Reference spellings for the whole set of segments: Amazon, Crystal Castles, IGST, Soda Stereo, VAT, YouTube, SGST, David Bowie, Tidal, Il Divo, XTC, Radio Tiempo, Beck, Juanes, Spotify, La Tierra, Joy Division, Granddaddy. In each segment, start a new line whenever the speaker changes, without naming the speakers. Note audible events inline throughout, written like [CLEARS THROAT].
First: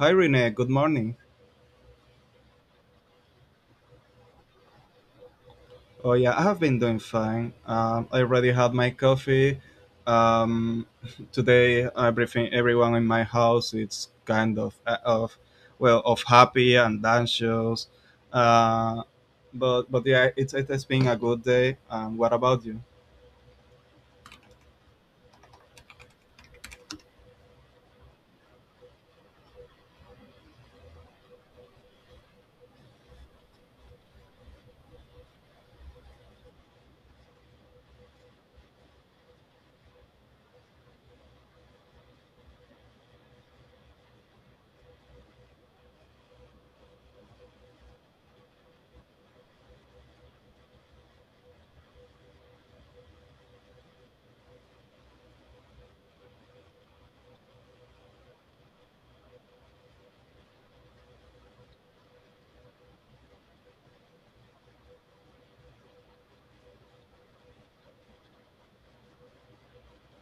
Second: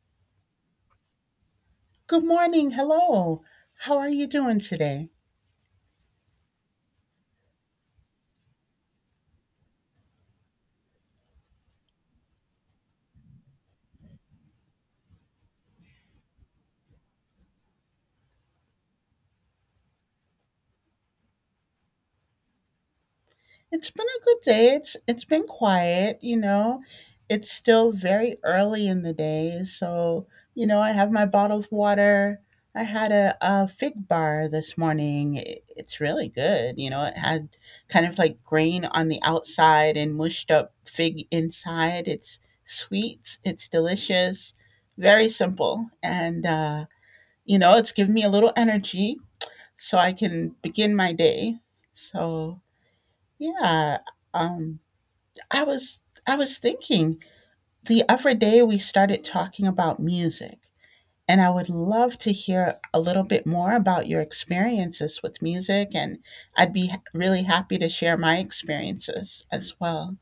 Hi Renee, good morning.
Good morning. Hello. How are you doing today?
Oh yeah, I have been doing fine. I already had my coffee. Um, [LAUGHS] Today, everything, everyone in my house, it's kind of happy and anxious. Uh, but yeah, it has been a good day. What about you?
It's been a good day. It's been quiet, you know. It's still very early in the day, so you know, I have my bottle of water. I had a fig bar this morning. It's really good. You know, it had kind of like grain on the outside and mushed up fig inside. It's sweet, it's delicious, very simple. And, you know, it's given me a little energy so I can begin my day. So yeah, um, I was I was thinking the other day we started talking about music, and I would love to hear a little bit more about your experiences with music, and I'd be really happy to share my experiences as well.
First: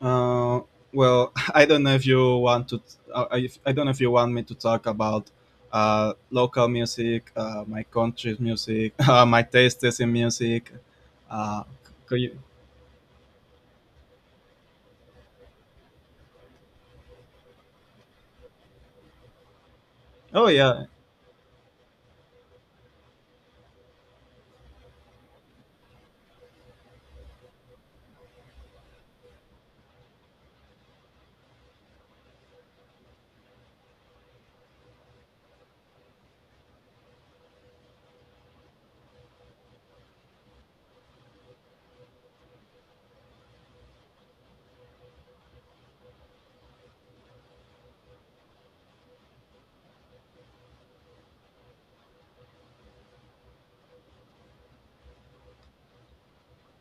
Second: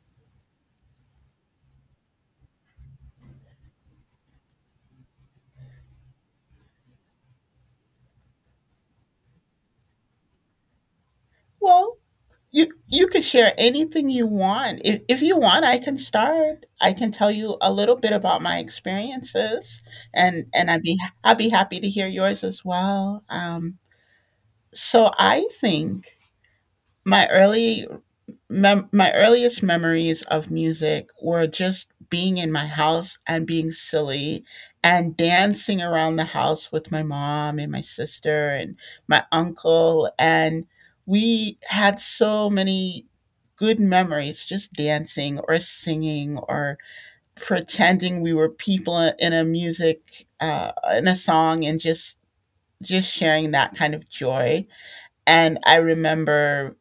Uh, well, [LAUGHS] I don't know if you want to. I don't know if you want me to talk about local music, my country's music, [LAUGHS] my tastes in music. Uh,
Well,
could you?
you could share anything you want. If you want, I can start. I can tell you a little bit about my experiences, and
Oh
and
yeah.
I'd be happy to hear yours as well. So I think my early my earliest memories of music were just being in my house and being silly and dancing around the house with my mom and my sister and my uncle and we had so many good memories just dancing or singing or pretending we were people in a music in a song and just sharing that kind of joy. And I remember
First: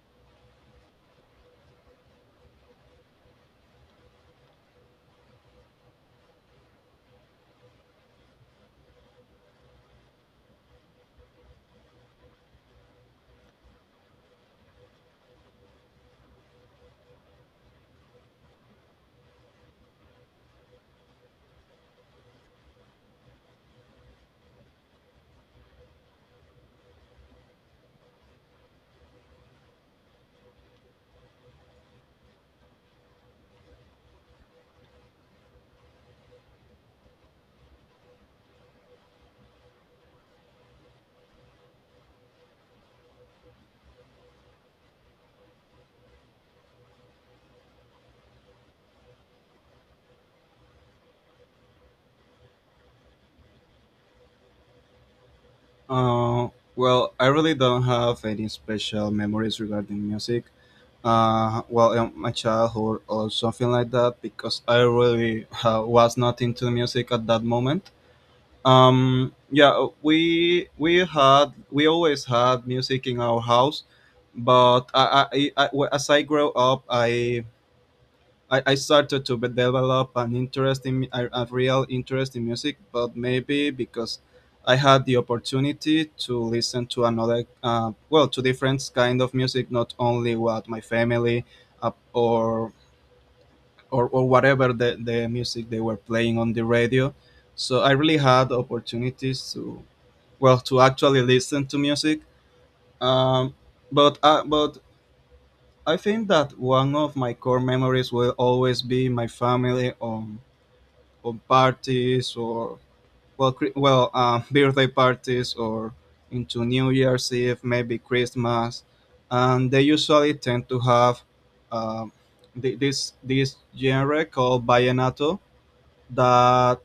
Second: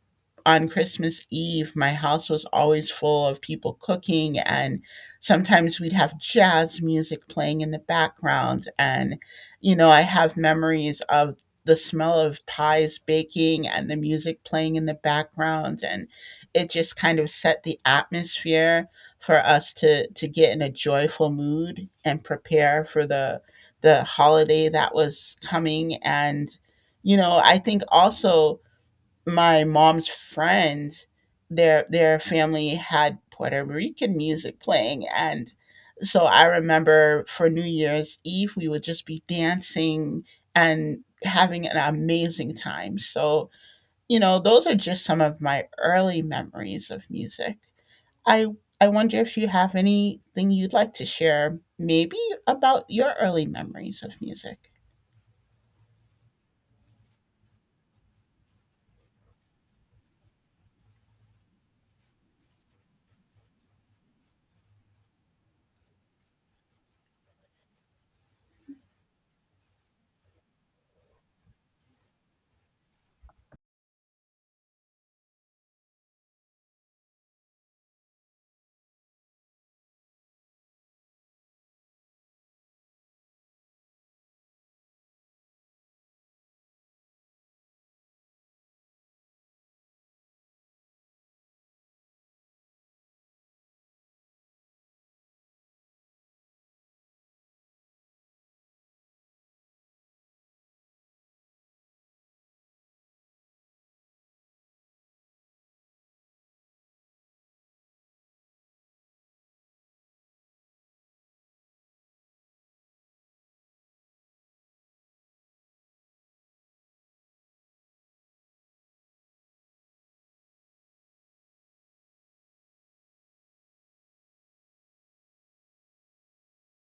on Christmas Eve, my house was always full of people cooking, and sometimes we'd have jazz music playing in the background. And, you know, I have memories of the smell of pies baking and the music playing in the background. And it just kind of set the atmosphere for us to get in a joyful mood and prepare for the holiday that was coming. And you know, I think also my mom's friends, their family had Puerto Rican music playing, and so I remember for New Year's Eve we would just be dancing and having an amazing time. So, you know, those are just some of my early memories of music. I I wonder if you have anything you'd like to share maybe about your early memories of music.
Uh, well, I really don't have any special memories regarding music. Well, in my childhood or something like that, because I really was not into music at that moment. Yeah, we had, we always had music in our house, but as I grow up I started to develop an interest in a real interest in music, but maybe because I had the opportunity to listen to another, to different kind of music, not only what my family uh, or, or whatever the music they were playing on the radio. So I really had opportunities to, well, to actually listen to music. Um, but uh, but I think that one of my core memories will always be my family on parties or, well, [LAUGHS] birthday parties or into new year's eve, maybe christmas, and they usually tend to have, um, this genre called vallenato that,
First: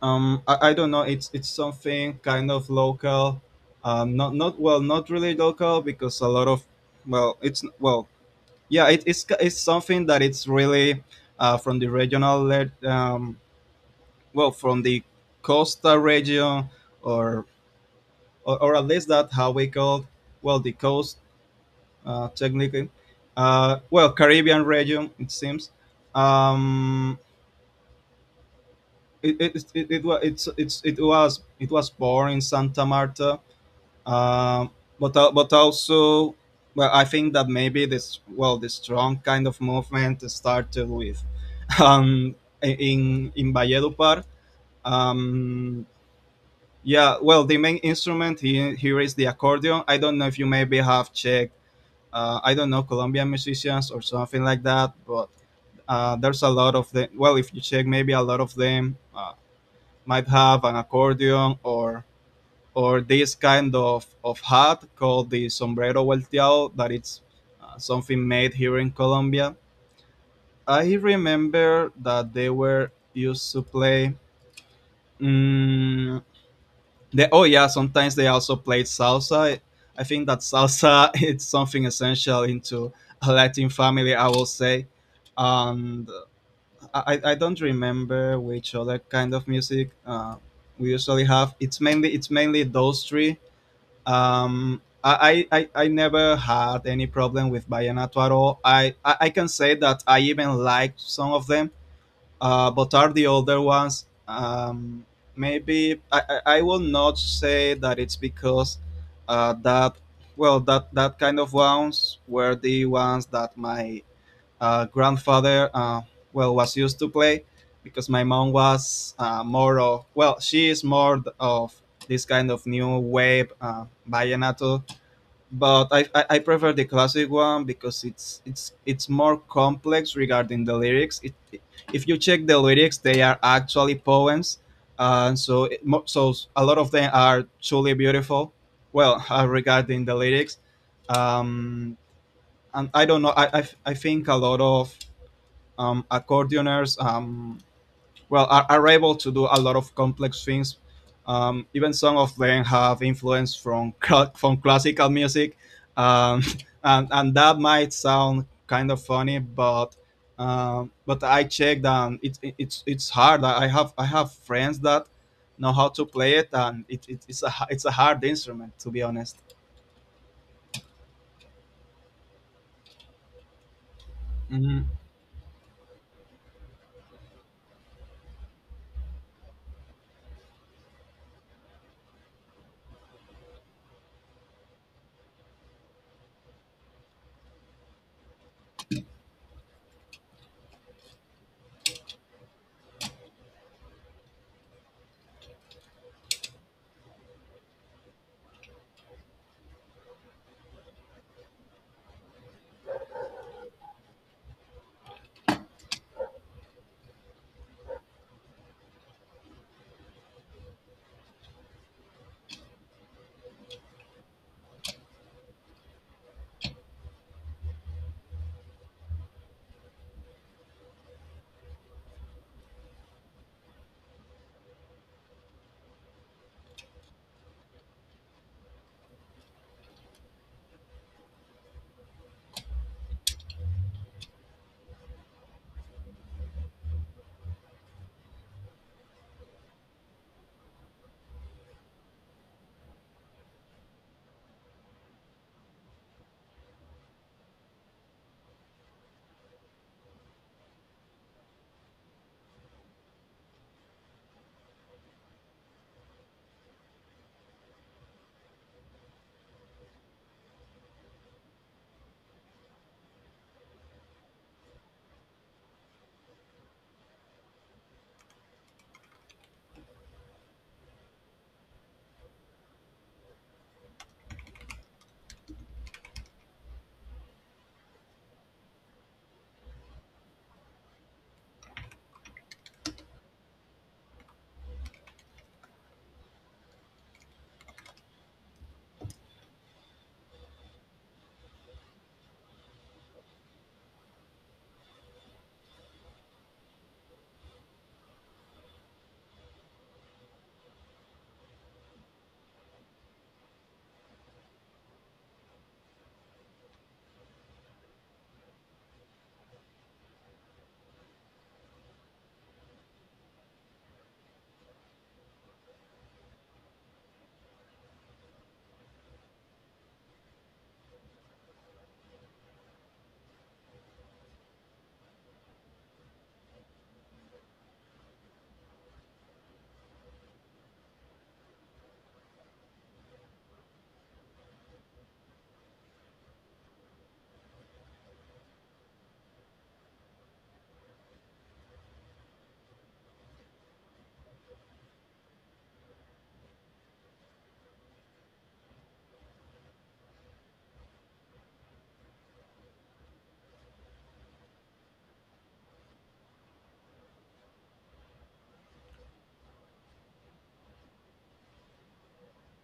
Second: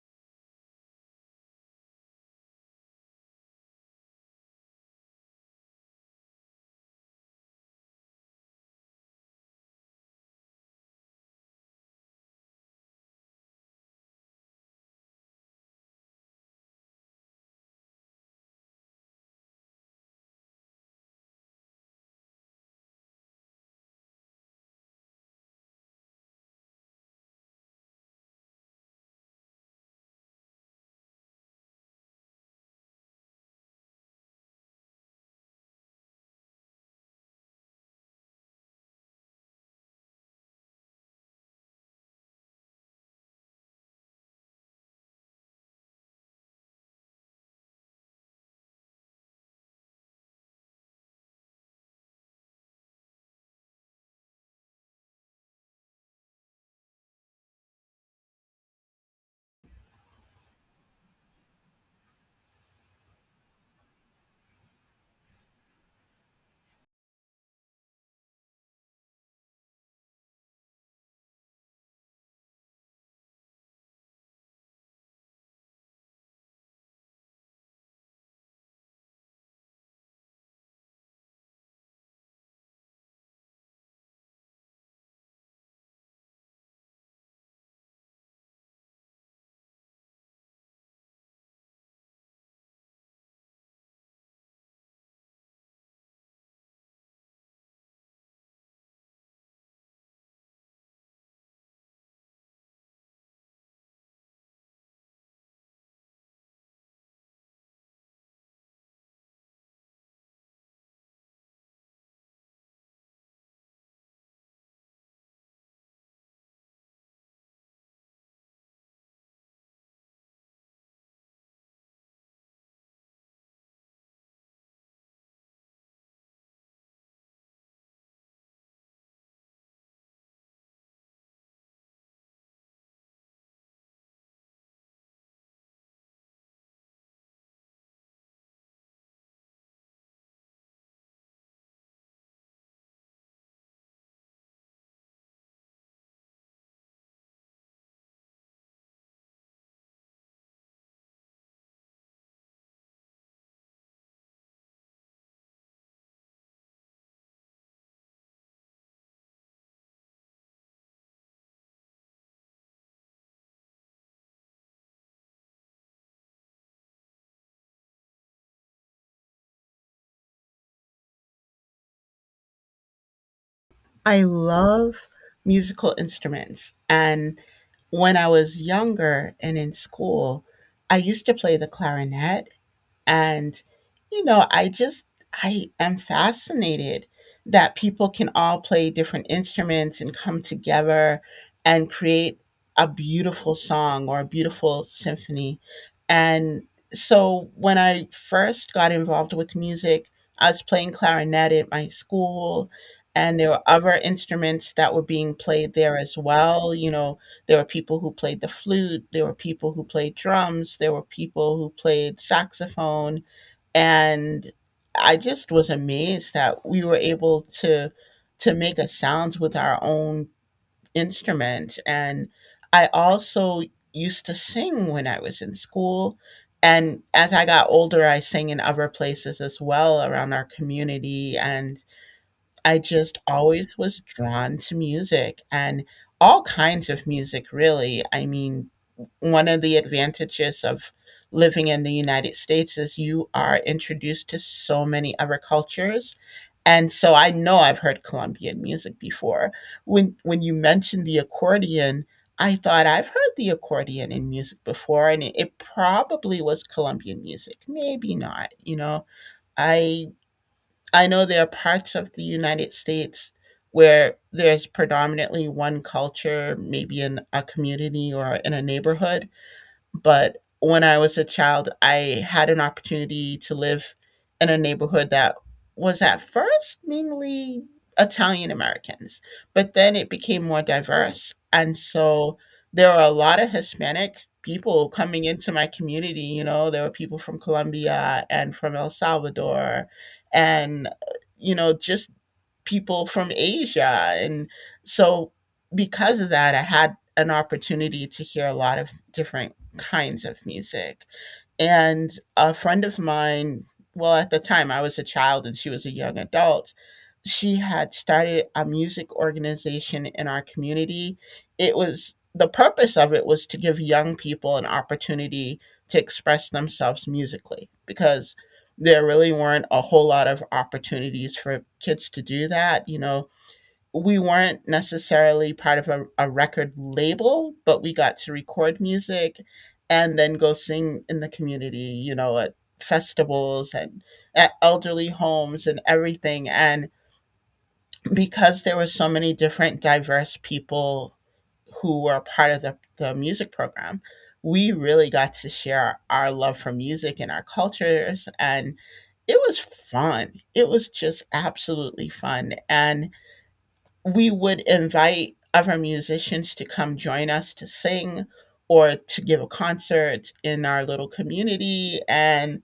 I, don't know, it's something kind of local. Not really local, because a lot of, well, it's, well, yeah, it's it's something that it's really from the regional from the costa region or, or at least that how we call, well, the coast, technically, caribbean region, it seems. Um it it, it, it, it, wa- it's it was It was born in santa marta. Um, but al- but also, well, I think that maybe this, well, this strong kind of movement started with [LAUGHS] um in valledupar. um yeah, well, the main instrument here is the accordion. I don't know if you maybe have checked, I don't know, colombian musicians or something like that, but there's a lot of them. Well, if you check, maybe a lot of them might have an accordion, or this kind of hat called the sombrero volteado, that it's something made here in Colombia. I remember that they were used to play. mm they, oh yeah, sometimes they also played salsa. I think that salsa [LAUGHS] it's something essential into a Latin family, I will say. And I don't remember which other kind of music we usually have. It's mainly, it's mainly those three. I never had any problem with Vallenato at all. I can say that I even liked some of them, but are the older ones. Maybe I will not say that it's because uh, that that kind of ones were the ones that my grandfather well was used to play, because my mom was more of, well, she is more of this kind of new wave vallenato. But I prefer the classic one, because it's it's more complex regarding the lyrics. If you check the lyrics, they are actually poems, and so a lot of them are truly beautiful, well [LAUGHS] regarding the lyrics. Um and I don't know, I think a lot of accordioners well are able to do a lot of complex things. Even some of them have influence from classical music, um, [LAUGHS] and that might sound kind of funny, but I checked, and it's, it's it's hard. I have friends that know how to play it, and it's a hard instrument, to be honest.
I
Mhm.
love musical instruments. And when I was younger and in school, I used to play the clarinet and, you know, I just, I am fascinated that people can all play different instruments and come together and create a beautiful song or a beautiful symphony. And so when I first got involved with music, I was playing clarinet at my school, and there were other instruments that were being played there as well. You know, there were people who played the flute. There were people who played drums. There were people who played saxophone. And I just was amazed that we were able to make a sound with our own instrument. And I also used to sing when I was in school. And as I got older, I sang in other places as well around our community, and I just always was drawn to music and all kinds of music, really. I mean, one of the advantages of living in the United States is you are introduced to so many other cultures. And so I know I've heard Colombian music before. When you mentioned the accordion, I thought I've heard the accordion in music before, and it probably was Colombian music. Maybe not, you know. I I know there are parts of the United States where there's predominantly one culture, maybe in a community or in a neighborhood. But when I was a child, I had an opportunity to live in a neighborhood that was at first mainly Italian Americans, but then it became more diverse. And so there were a lot of Hispanic people coming into my community. You know, there were people from Colombia and from El Salvador and, you know, just people from Asia. And so, because of that, I had an opportunity to hear a lot of different kinds of music. And a friend of mine, well, at the time I was a child and she was a young adult, she had started a music organization in our community. It was the purpose of it was to give young people an opportunity to express themselves musically, because there really weren't a whole lot of opportunities for kids to do that. You know, we weren't necessarily part of a record label, but we got to record music and then go sing in the community, you know, at festivals and at elderly homes and everything. And because there were so many different diverse people who were part of the music program, we really got to share our love for music and our cultures. And it was fun. It was just absolutely fun. And we would invite other musicians to come join us to sing or to give a concert in our little community. And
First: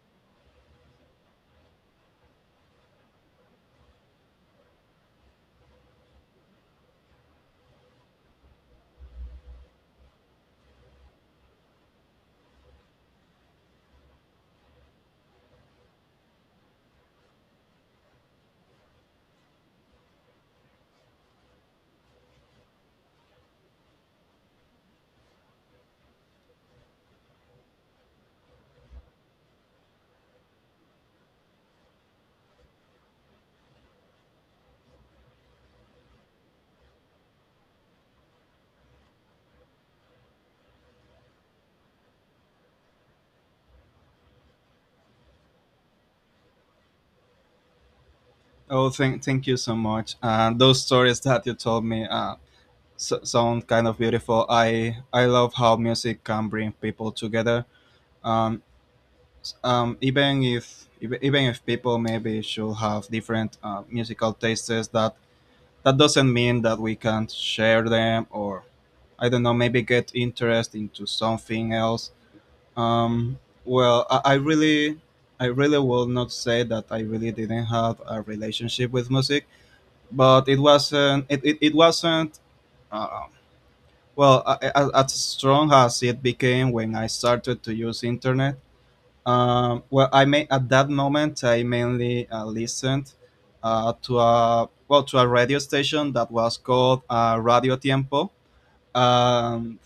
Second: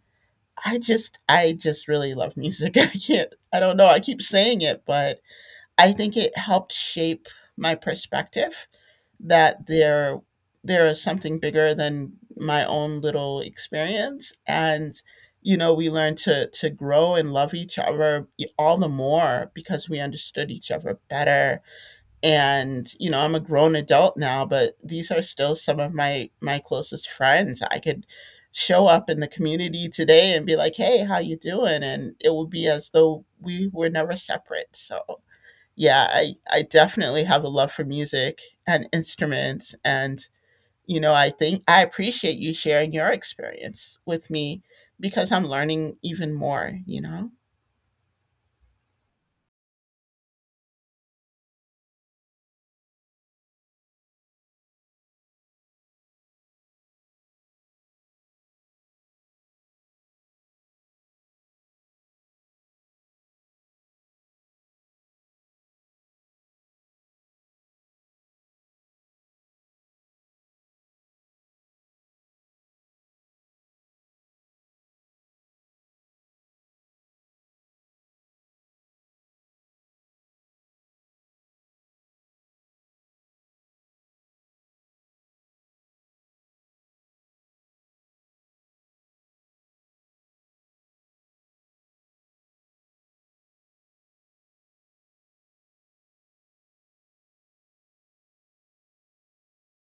I just really love music. [LAUGHS] I can't, I don't know. I keep saying it, but I think it helped shape my perspective that there is something bigger than my own little experience. And you know, we learned to grow and love each other all the more because we understood each other better. And you know, I'm a grown adult now, but these are still some of my my closest friends. I could show up in the community today and be like, hey, how you doing, and it would be as though we were never separate. So yeah, I definitely have a love for music and instruments. And, you know, I think I appreciate you sharing your experience with me, because I'm learning even more, you know?
Oh thank you so much. Those stories that you told me sound kind of beautiful. I love how music can bring people together. Um, Even if ev- even if people maybe should have different musical tastes, that that doesn't mean that we can't share them, or, I don't know, maybe get interest into something else. Um, well, I really, I really will not say that I really didn't have a relationship with music, but it wasn't, it, it wasn't. Uh, as strong as it became when I started to use internet, well, I may at that moment I mainly listened to a, well, to a radio station that was called Radio Tiempo. Um,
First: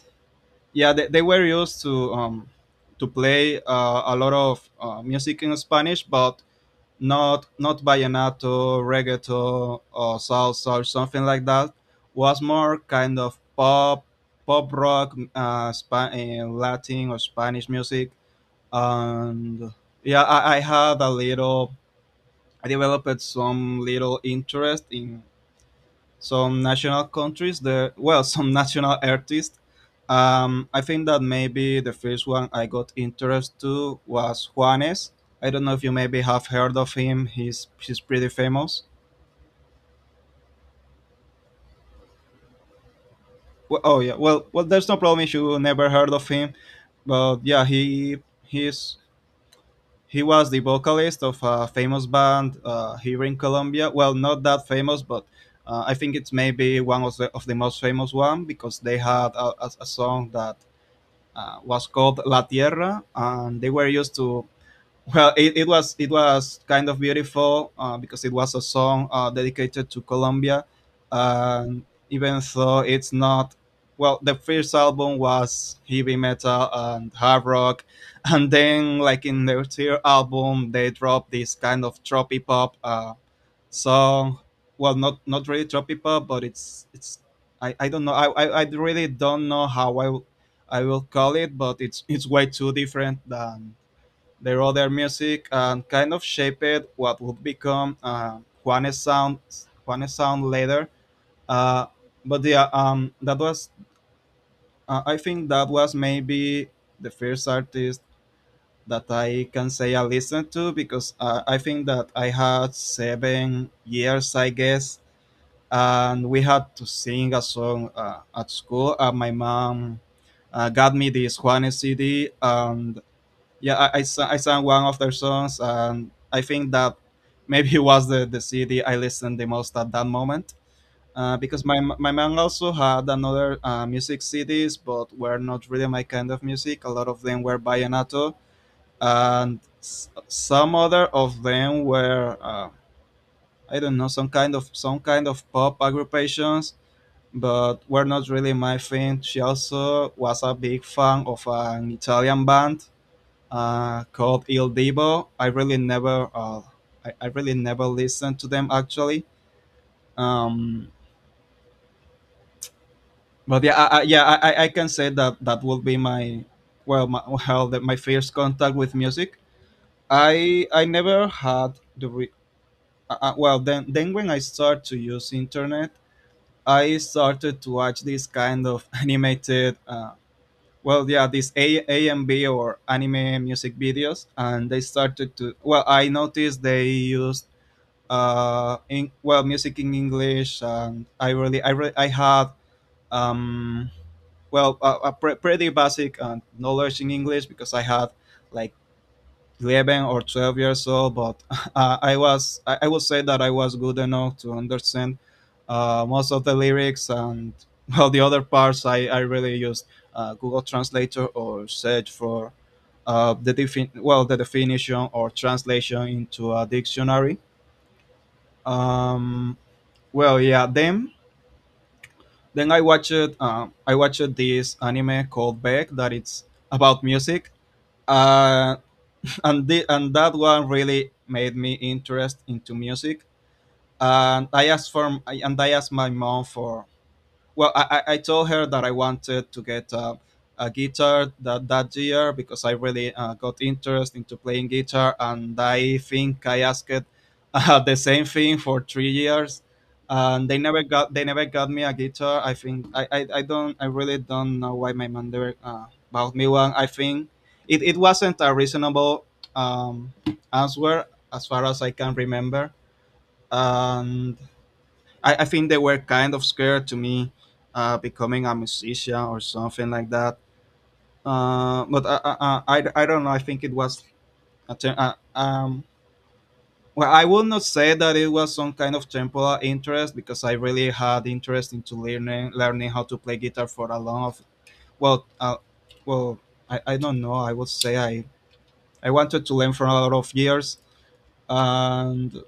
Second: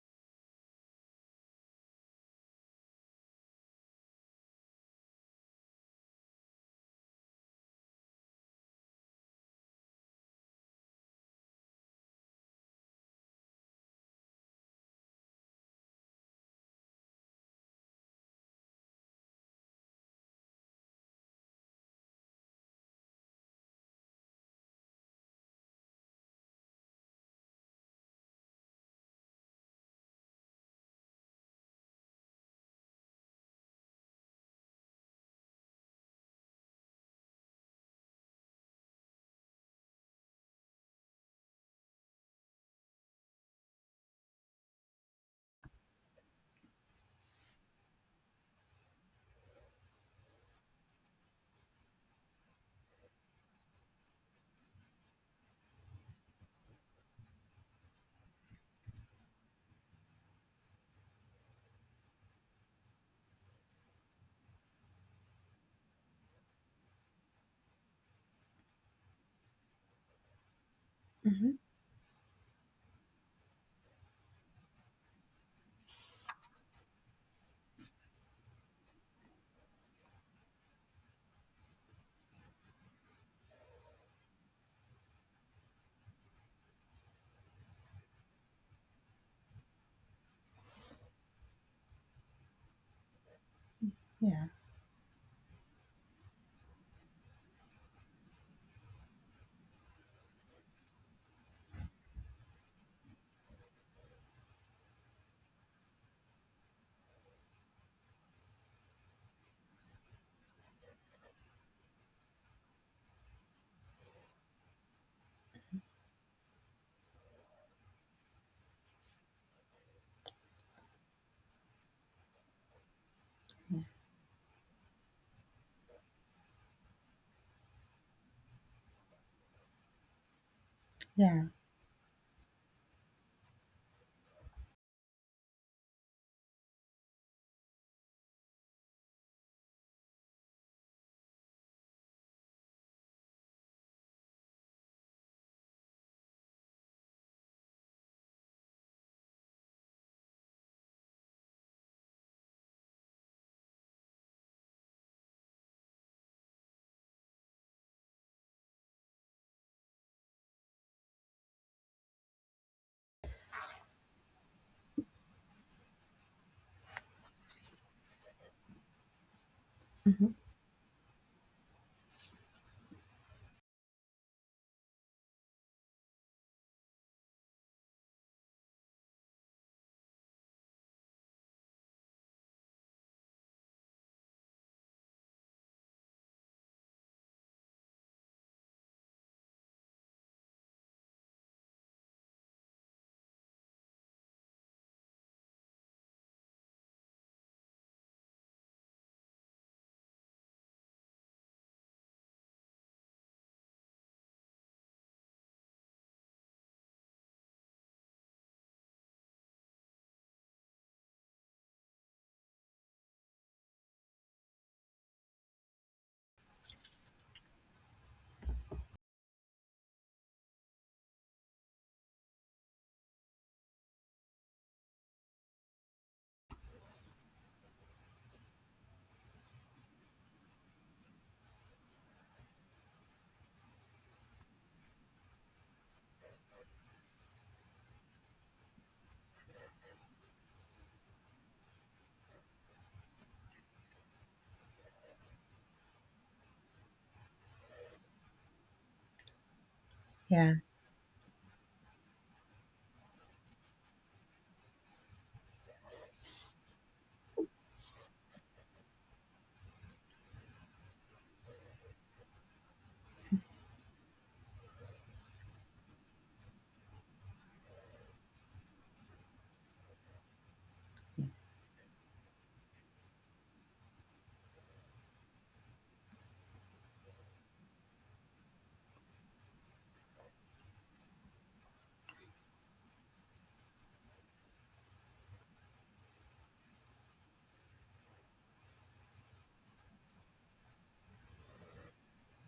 yeah, they were used to play a lot of music in Spanish, but not, not vallenato, reggaeton, or salsa or something like that. Was more kind of pop, pop rock, Latin or Spanish music, and yeah, I had a little. I developed some little interest in some national countries, the, well, some [LAUGHS] national artists. I think that maybe the first one I got interest to was juanes. I don't know if you maybe have heard of him, he's pretty famous. Well, oh yeah, well there's no problem if you never heard of him, but yeah, he he's he was the vocalist of a famous band here in colombia, well, not that famous, but I think it's maybe one of of the most famous one, because they had a song that was called La Tierra, and they were used to. Well, it was, it was kind of beautiful because it was a song dedicated to Colombia,
Hmm.
and even though it's not, well, the first album was heavy metal and hard rock, and then, like, in their third album they dropped this kind of trophy pop. So, Not, not really tropical, but it's, I don't know. I really don't know how I will call it, but it's way too different than
Yeah.
their other music, and kind of shaped what would become Juanes sound Juanes sound later. Uh, but yeah, that was I think that was maybe the first artist that I can say I listened to, because I think that I had 7 years, I guess, and we had to sing a song at school. My mom got me this Juanes CD, and yeah, I sang one of their songs, and I think that maybe [LAUGHS] was the CD I listened the most at that moment.
Yeah.
Because my mom also had another music CDs, but were not really my kind of music. A lot of them were vallenato, and some other of them were I don't know, some kind of, some kind of pop agrupations, but were not really my thing. She also was a big fan of an Italian band called Il Divo. I really never, I really never listened to them actually. Um, but yeah, I can say that that will be my, well, my first contact with music.
Hmm.
I never had then when I start to use internet, I started to watch this kind of [LAUGHS] animated. Well, these a AMV or anime music videos, and they started to, well, I noticed they used in well, music in English, and I really I had um well, pretty basic knowledge in English because I had like 11 or 12 years old, but [LAUGHS] I would say that I was good enough to understand most of the lyrics and, [LAUGHS] well, the other parts, I really used Google Translator or search for well, the definition or translation into a dictionary. Um, well yeah then I watched this anime called Beck that it's about music. uh, and that one really made me interest into music, and I asked my mom for, well, I told her that I wanted to get a guitar that, that year, because I really got interest into playing guitar, and I think I asked [LAUGHS] the same thing for 3 years, and
Yeah.
they never got me a guitar. I think I don't I really don't know why my mom never bought me one. I think it wasn't a reasonable um, answer, as far as I can remember. And I think they were kind of scared to me becoming a musician or something like that. But I don't know. I think it was a ter- uh, um, well, I would not say that it was some kind of temporal interest, because I really had interest into learning how to play guitar for a long of, well, uh, well, I don't know. I would say I wanted to learn for a lot of years. and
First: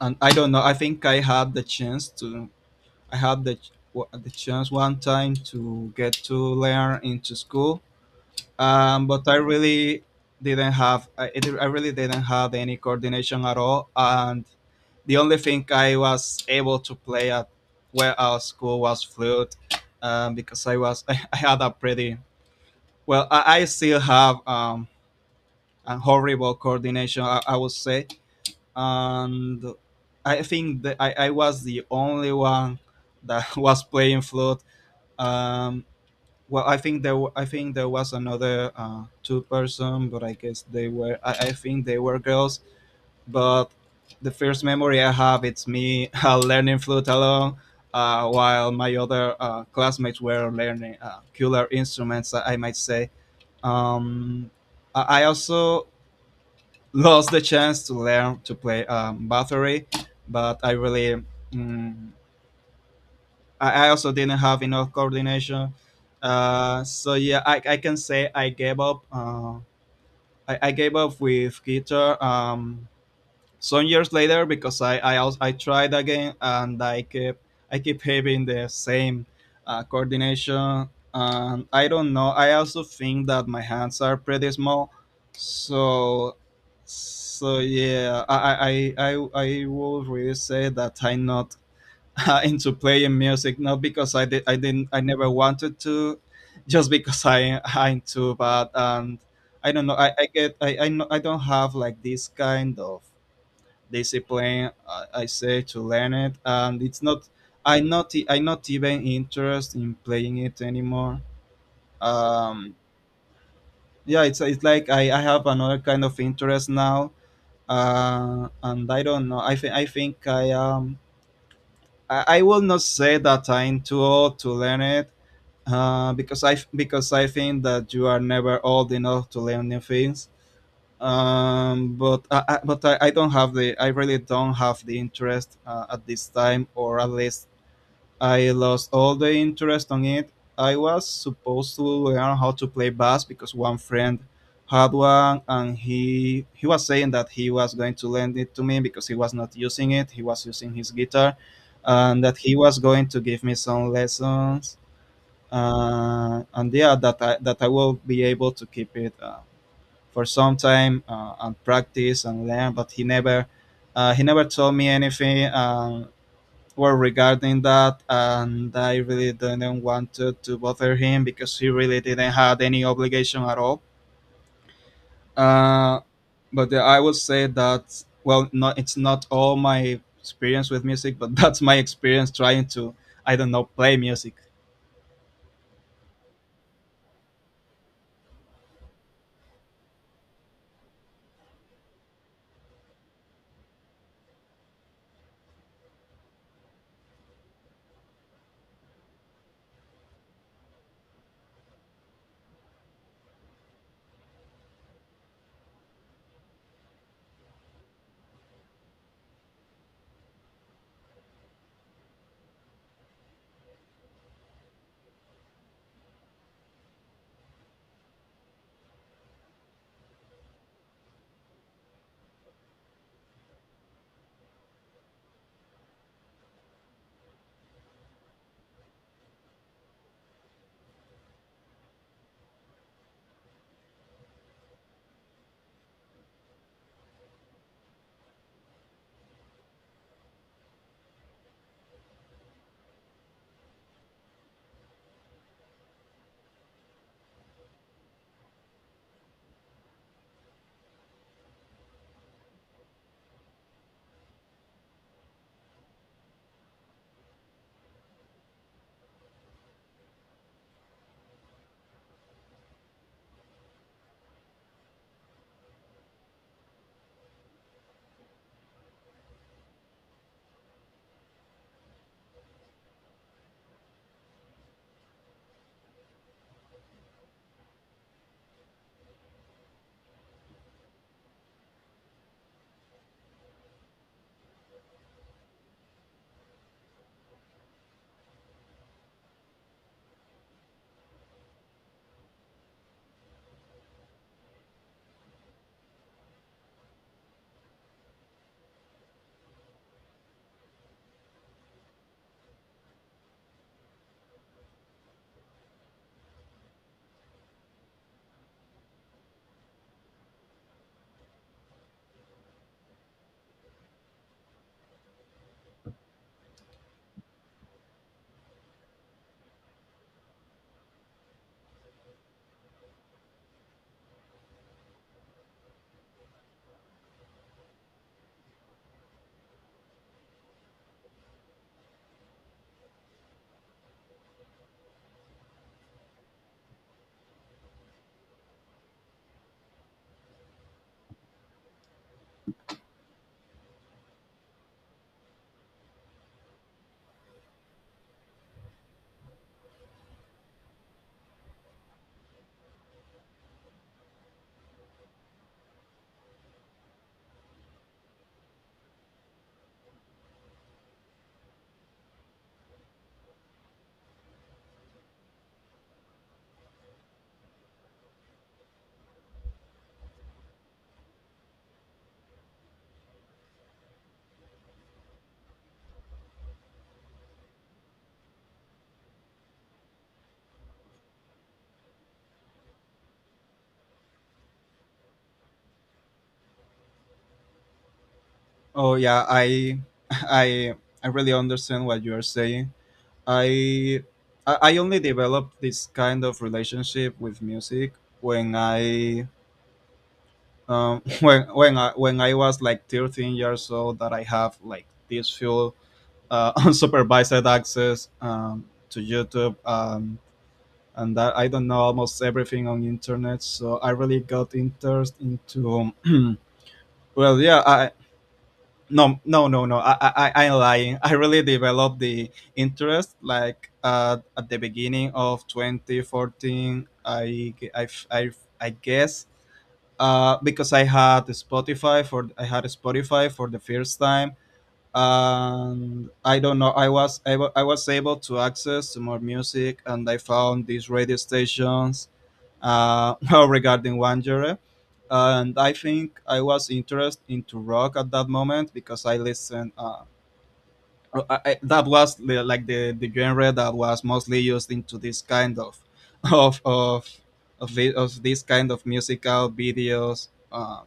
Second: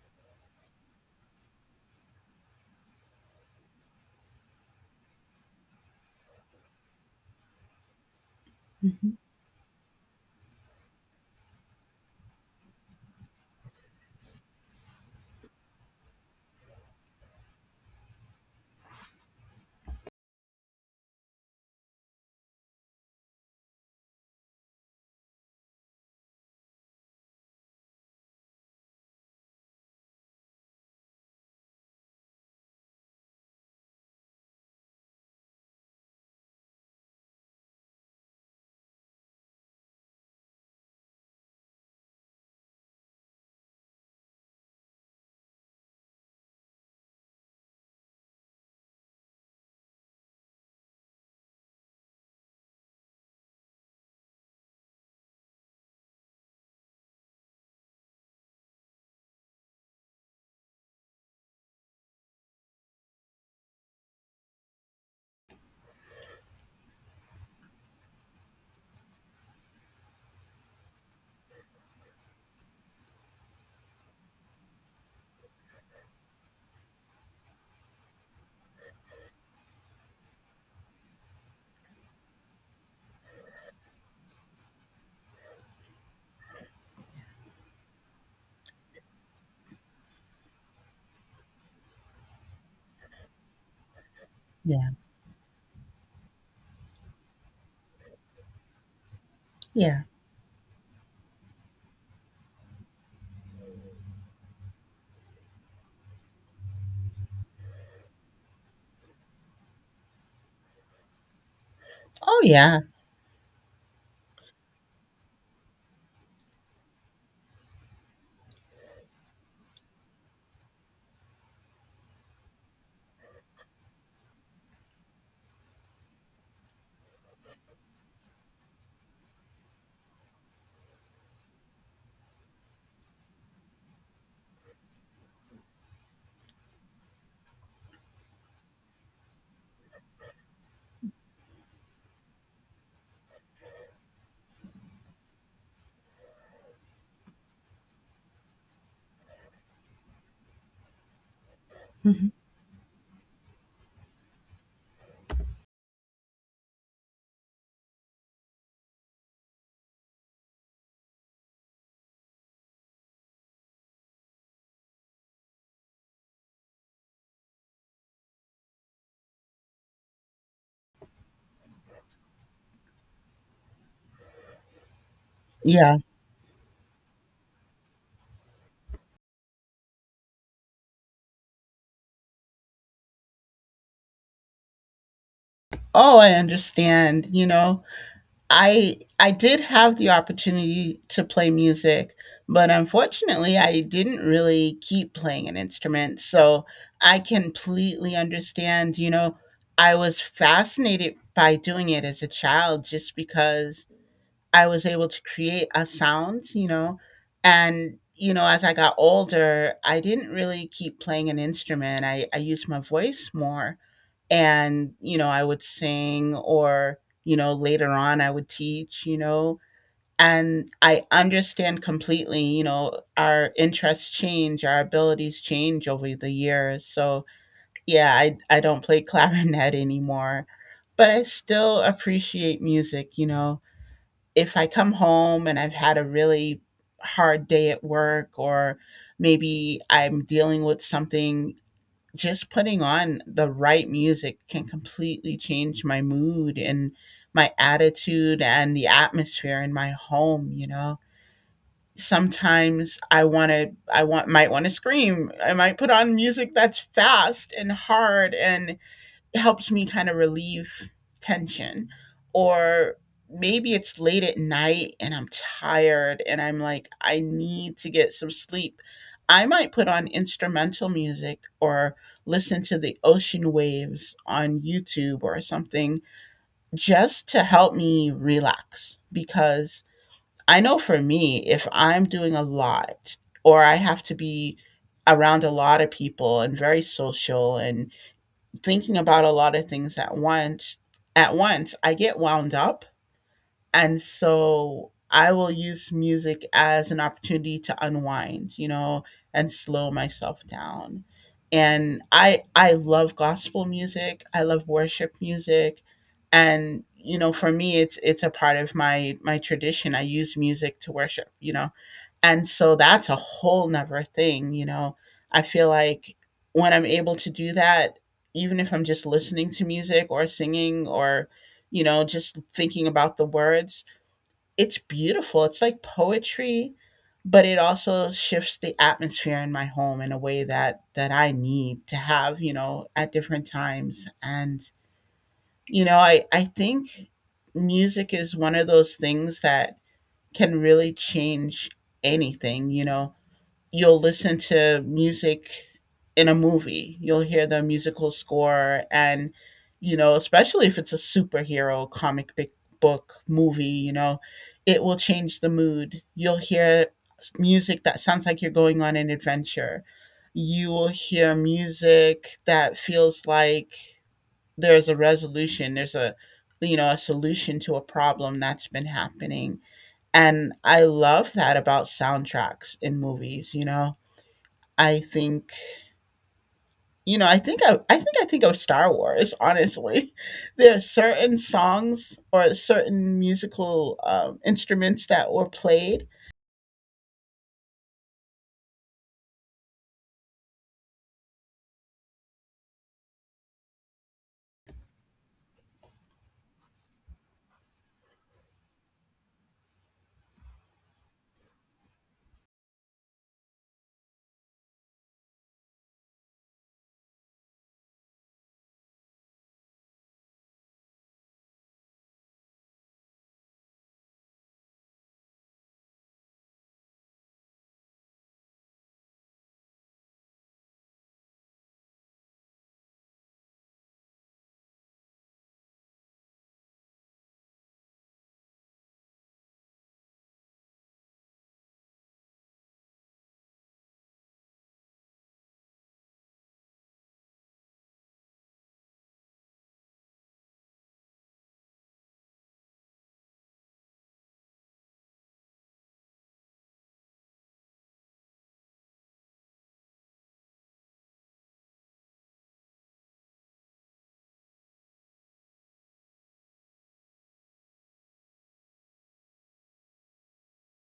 and I don't know. I think I had the chance to, I had the chance one time to get to learn into school,
Hmm. Yeah. Mm-hmm.
but I really didn't have I, it, I really didn't have any coordination at all, and the only thing I was able to play at where our school was flute, because I was, [LAUGHS] I, had a pretty well I still have, a horrible coordination, I would say. And I think that I was the only one that [LAUGHS] was playing flute. um, I think there was another two person, but I guess they were, I think they were girls. But the first memory I have, it's me [LAUGHS] learning flute alone, while my other classmates were learning cooler instruments, I might say. Um, I also lost the chance to learn to play, battery, but I really, mm, I also didn't have enough coordination. So yeah, I can say I gave up. I gave up with guitar, some years later, because I tried again and I keep having the same coordination. And I don't know. I also think that my hands are pretty small, so, so yeah. I would really say that I'm not [LAUGHS] into playing music, not because I did, I didn't, I never wanted to, just because I into that. And I don't know.
Yeah.
I get I, no- I don't have like this kind of discipline. I say to learn it, and it's not. I not even interest in playing it anymore.
Oh,
Um,
yeah.
yeah, it's like I have another kind of interest now, and I don't know. I will not say that I'm too old to learn it, because I think that you are never old enough to learn new things. But I don't have the, I really don't have the interest at this time, or at least I lost all the interest on it. I was supposed to learn how to play bass, because one friend had one, and he was saying that he was going to lend it to me because he was not using it. He was using his guitar, and
Hmm.
that he was going to give me some lessons, and yeah, that I will be able to keep it for some time, and practice and learn. But he never, he never told me anything, regarding that, and I really didn't want to bother him because he really didn't have any obligation at all.
Yeah.
Uh, but yeah, I would say that, well, not, it's not all my experience with music, but [LAUGHS] that's my experience trying to, I don't know, play music.
Oh, I understand, you know? I did have the opportunity to play music, but unfortunately, I didn't really keep playing an instrument. So I completely understand. You know, I was fascinated by doing it as a child, just because I was able to create a sound. You know, and you know, as I got older, I didn't really keep playing an instrument. I used my voice more, and you know, I would sing, or you know, later on I would teach, you know. And I understand completely, you know, our interests change, our abilities change over the years. So yeah, I don't play [LAUGHS] clarinet anymore, but I still appreciate music, you know. If I come home and I've had a really hard day at work, or maybe I'm dealing with something, just putting on the right music can completely change my mood and my attitude and the atmosphere in my home, you know. Sometimes I want to I want might want to scream. I might put on music that's fast and hard and helped me kind of relieve tension. Or maybe it's late at night and I'm tired and I'm like, I need to get some sleep. I might put on instrumental music or listen to the ocean waves on YouTube or something just to help me relax. Because I know for me, if I'm doing a lot, or I have to be around a lot of people and very social and thinking about a lot of things at once I get wound up. And so I will use music as an opportunity to unwind, you know, and slow myself down. And I love gospel music, I love worship music. And you know, for me, it's a part of my my tradition. I use music to worship, you know. And so that's a whole nother thing, you know. I feel like when I'm able to do that, even if I'm just listening to music or singing, or, you know, just thinking about the words, it's beautiful. It's like poetry, but it also shifts the atmosphere in my home in a way that that I need to have, you know, at different times. And, you know, I think music is one of those things that can really change anything, you know. You'll listen to music in a movie. You'll hear the musical score. And you know, especially if it's a superhero book movie, you know, it will change the mood. You'll hear music that sounds like you're going on an adventure. You will hear music that feels like there's a resolution, there's a you know, a solution to a problem that's been happening. And I love that about soundtracks in movies, you know. I think you know, I think of Star Wars. Honestly, [LAUGHS] there are certain songs or certain musical instruments that were played.
Oh yeah, I [LAUGHS] I I really understand what you are saying. I I only developed this kind of relationship with music when I [LAUGHS] when I was like 13 years old, that I have like this full [LAUGHS] unsupervised access, to YouTube, and that, I don't know, almost everything on internet. So I really got interest into, [CLEARS THROAT] well yeah I. no, no, no, no, I'm lying. [LAUGHS] I really developed the interest like at the beginning of 2014, I guess, because I had Spotify for the first time, and I don't know, I was able to access to more music, and I found these radio stations, [LAUGHS] well, regarding one genre. And I think I was interested into rock at that moment, because I listened that was the, like the genre that was mostly used into this kind of, [LAUGHS] of of of this kind of musical videos. uh,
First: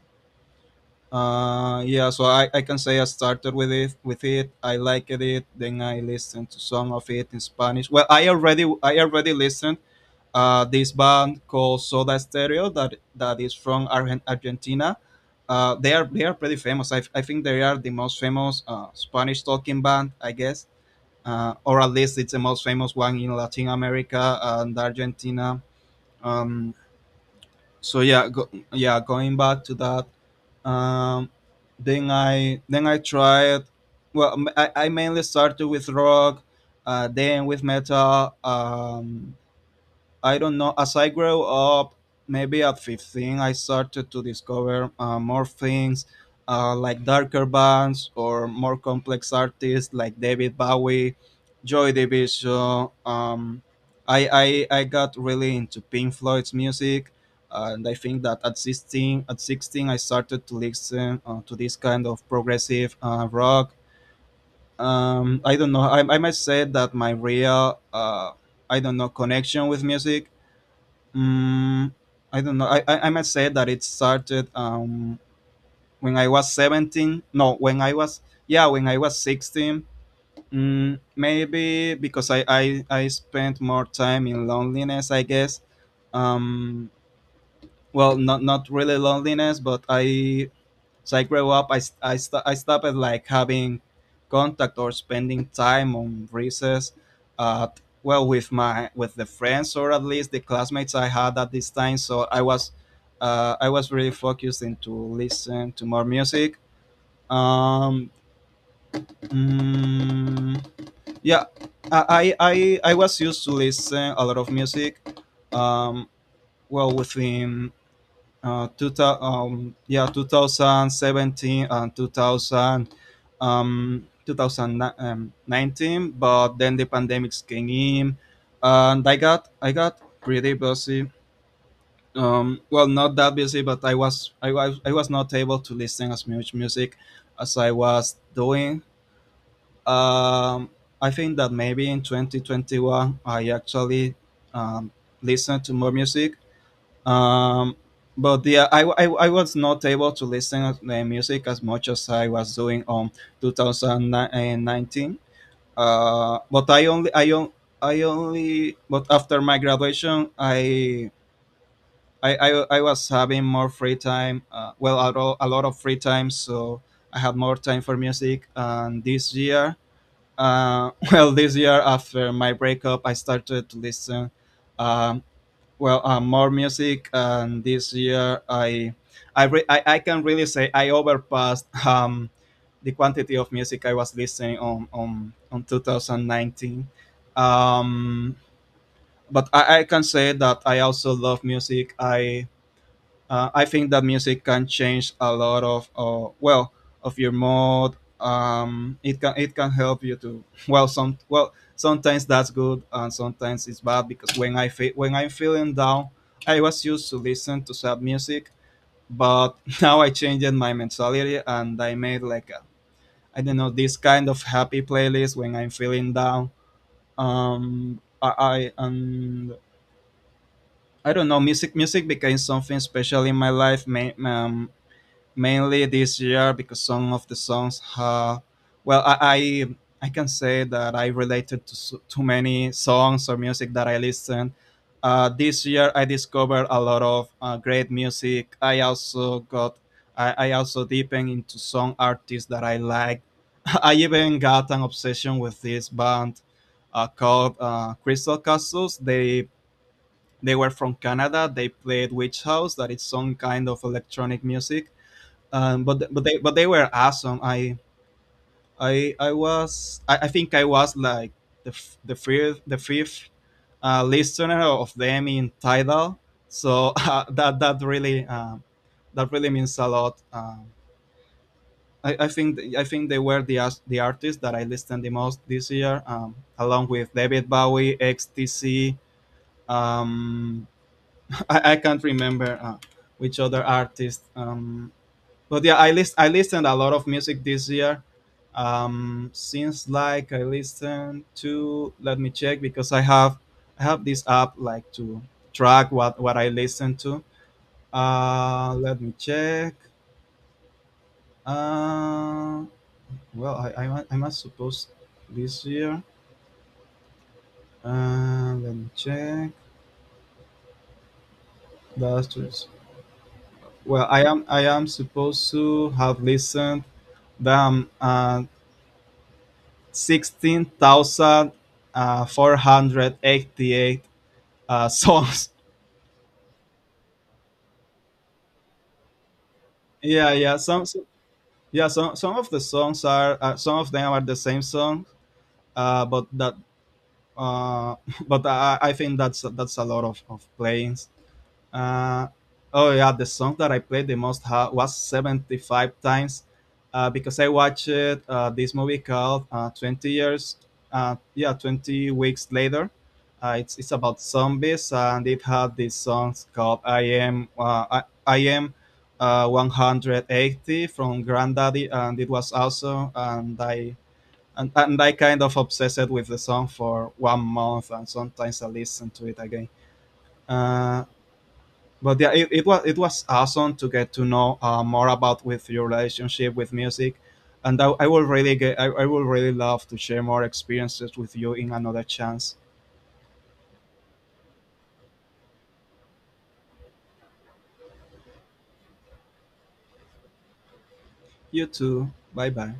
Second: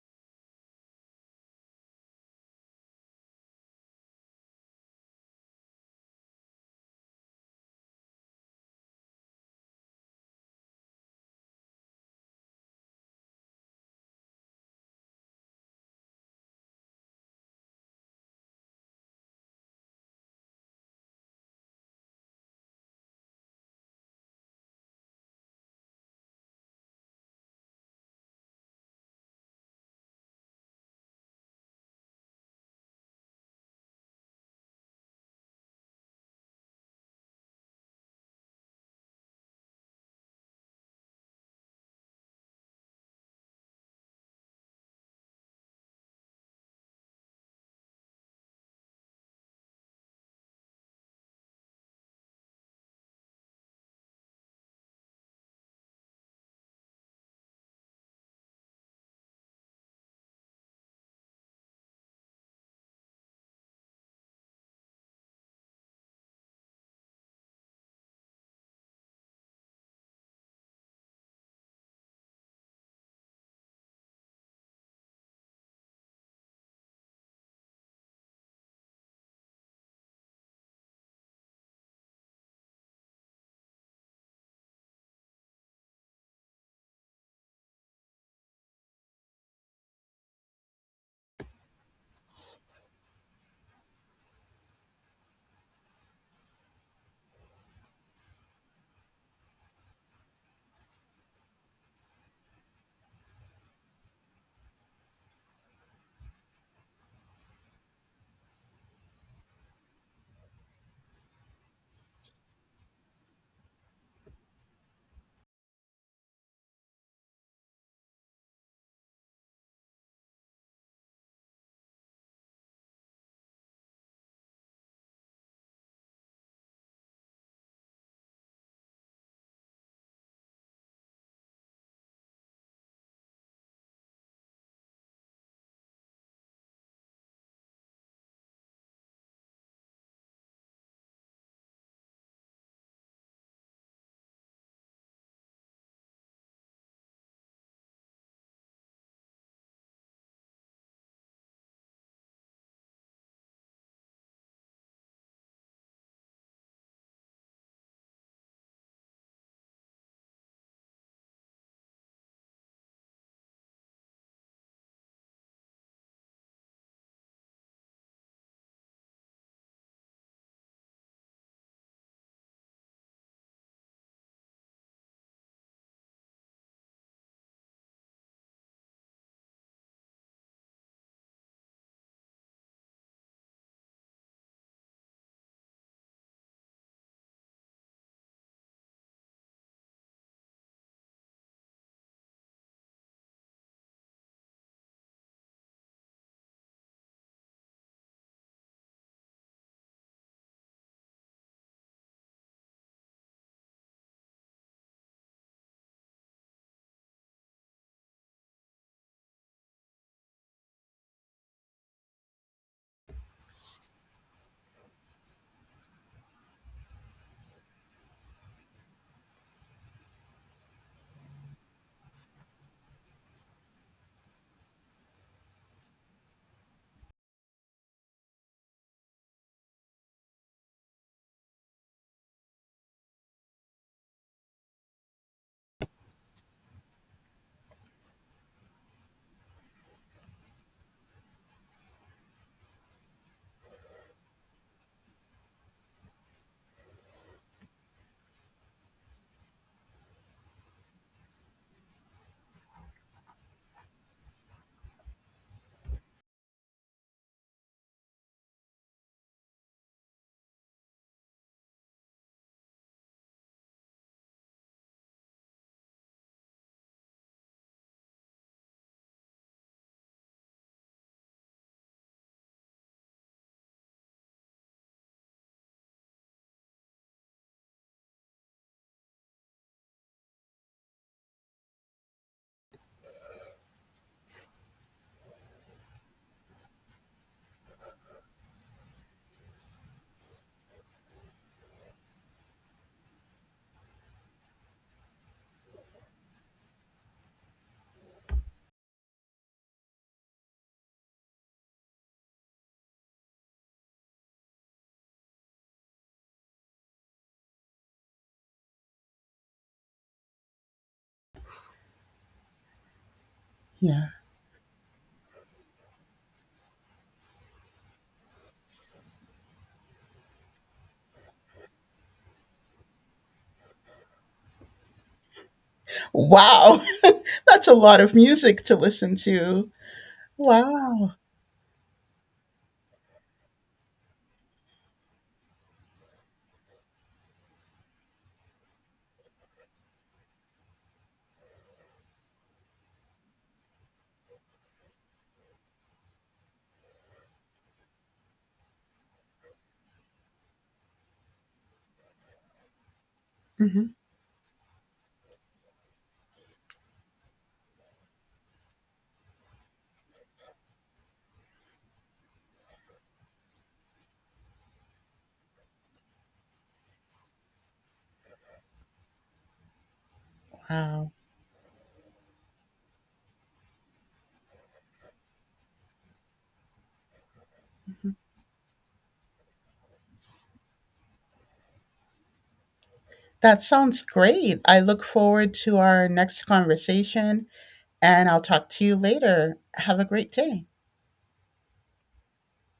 uh, Yeah, so I can say I started with it. I liked it. Then I listened to some of it in Spanish. Well, I already listened, this band called Soda Stereo, that that is from Argentina. They are pretty famous. I think they are the most famous, Spanish talking band, I guess. Or at least it's the most famous one in Latin America and Argentina. Um, so yeah, going back to that, um, then I then I tried, well, I mainly started with rock, then with metal. I don't know. As I grew up, maybe at 15, I started to discover more things, like darker bands or more complex artists like David Bowie, Joy Division. I got really into Pink Floyd's music. And I think that at 16, at 16, I started to listen, to this kind of progressive, rock. I don't know. I might say that my real, I don't know, connection with music, Mm, I don't know. I might say that it started, when I was 17. No, when I was, yeah, when I was 16. Mm, maybe because I spent more time in loneliness, I guess. Um, well, not, not really loneliness, but I, so I grew up, I stopped like having contact or spending time on recess, uh, well, with my, with the friends, or at least the classmates I had at this time. So I was, I was really focused into listen to more music. Um, mm, yeah, I was used to listen a lot of music. Um, well, within, uh, two yeah, 2017 and 2019, but then the pandemics came in, and I got pretty busy. Well, not that busy, but I was not able to listen as much music as I was doing. Um, I think that maybe in 2021 I actually, um, listened to more music, um but yeah, I was not able to listen to the music as much as I was doing on 2019, but I only I on, I only, but after my graduation, I was having more free time, well, a lot of free time, so I had more time for music. And this year, [LAUGHS] well, this year, after my breakup, I started to listen, um, more music. And this year I can really say I overpassed, [LAUGHS] the quantity of music I was listening on 2019. um I can say that I also love music. I think that music can change a lot of, well, of your mood. It can help you to, [LAUGHS] well, some, well, sometimes that's good and sometimes it's bad, because when when I'm feeling down, I was used to listen to sad music, but [LAUGHS] now I changed my mentality and I made like a, I don't know, this kind of happy playlist when I'm feeling down. I and I don't know, music. Music became something special in my life. Mainly this year, because some of the songs have, well, I can say that I related to too many songs or music that I listened. This year I discovered a lot of great music. I also deepened into some artists that I like. [LAUGHS] I even got an obsession with this band called Crystal Castles. They were from Canada. They played Witch House, that is some kind of electronic music, but they were awesome. I think I was like the fifth, listener of them in Tidal. So, [LAUGHS] that that really, that really means a lot. I think they were the artists that I listened the most this year, along with David Bowie, XTC. Um, [LAUGHS] I can't remember, which other artist. But yeah, I listened a lot of music this year, since, like, I listened to, let me check, because I have this app like to track what I listen to. Uh, let me check. Uh, well, I must suppose this year, uh, let me check last years. Well,
Yeah.
I am supposed to have listened them, uh, 16,000, 488, [LAUGHS] songs.
Wow, [LAUGHS] that's a lot of music to listen to.
Yeah, yeah.
Wow.
Yeah. Some of the songs are, some of them are the same song, but that, uh, [LAUGHS] but I think that's a lot of playings. Uh, oh yeah, the song that I played the most was 75 times, because I watched this movie called, 20 years, yeah, 20 weeks later. It's
Hmm.
about zombies, and it had these songs called I am, I am, 180 from Granddaddy, and it was awesome. And, I and I kind of obsessed with the song for 1 month, and sometimes I listen to it again. Uh,
Wow.
but yeah, it was, it was awesome to get to know, more about with your relationship with music, and I will really love to share more experiences with you in another chance.
That sounds great. I look forward to our next conversation, and I'll talk to you later. Have a great day.
You too. Bye bye.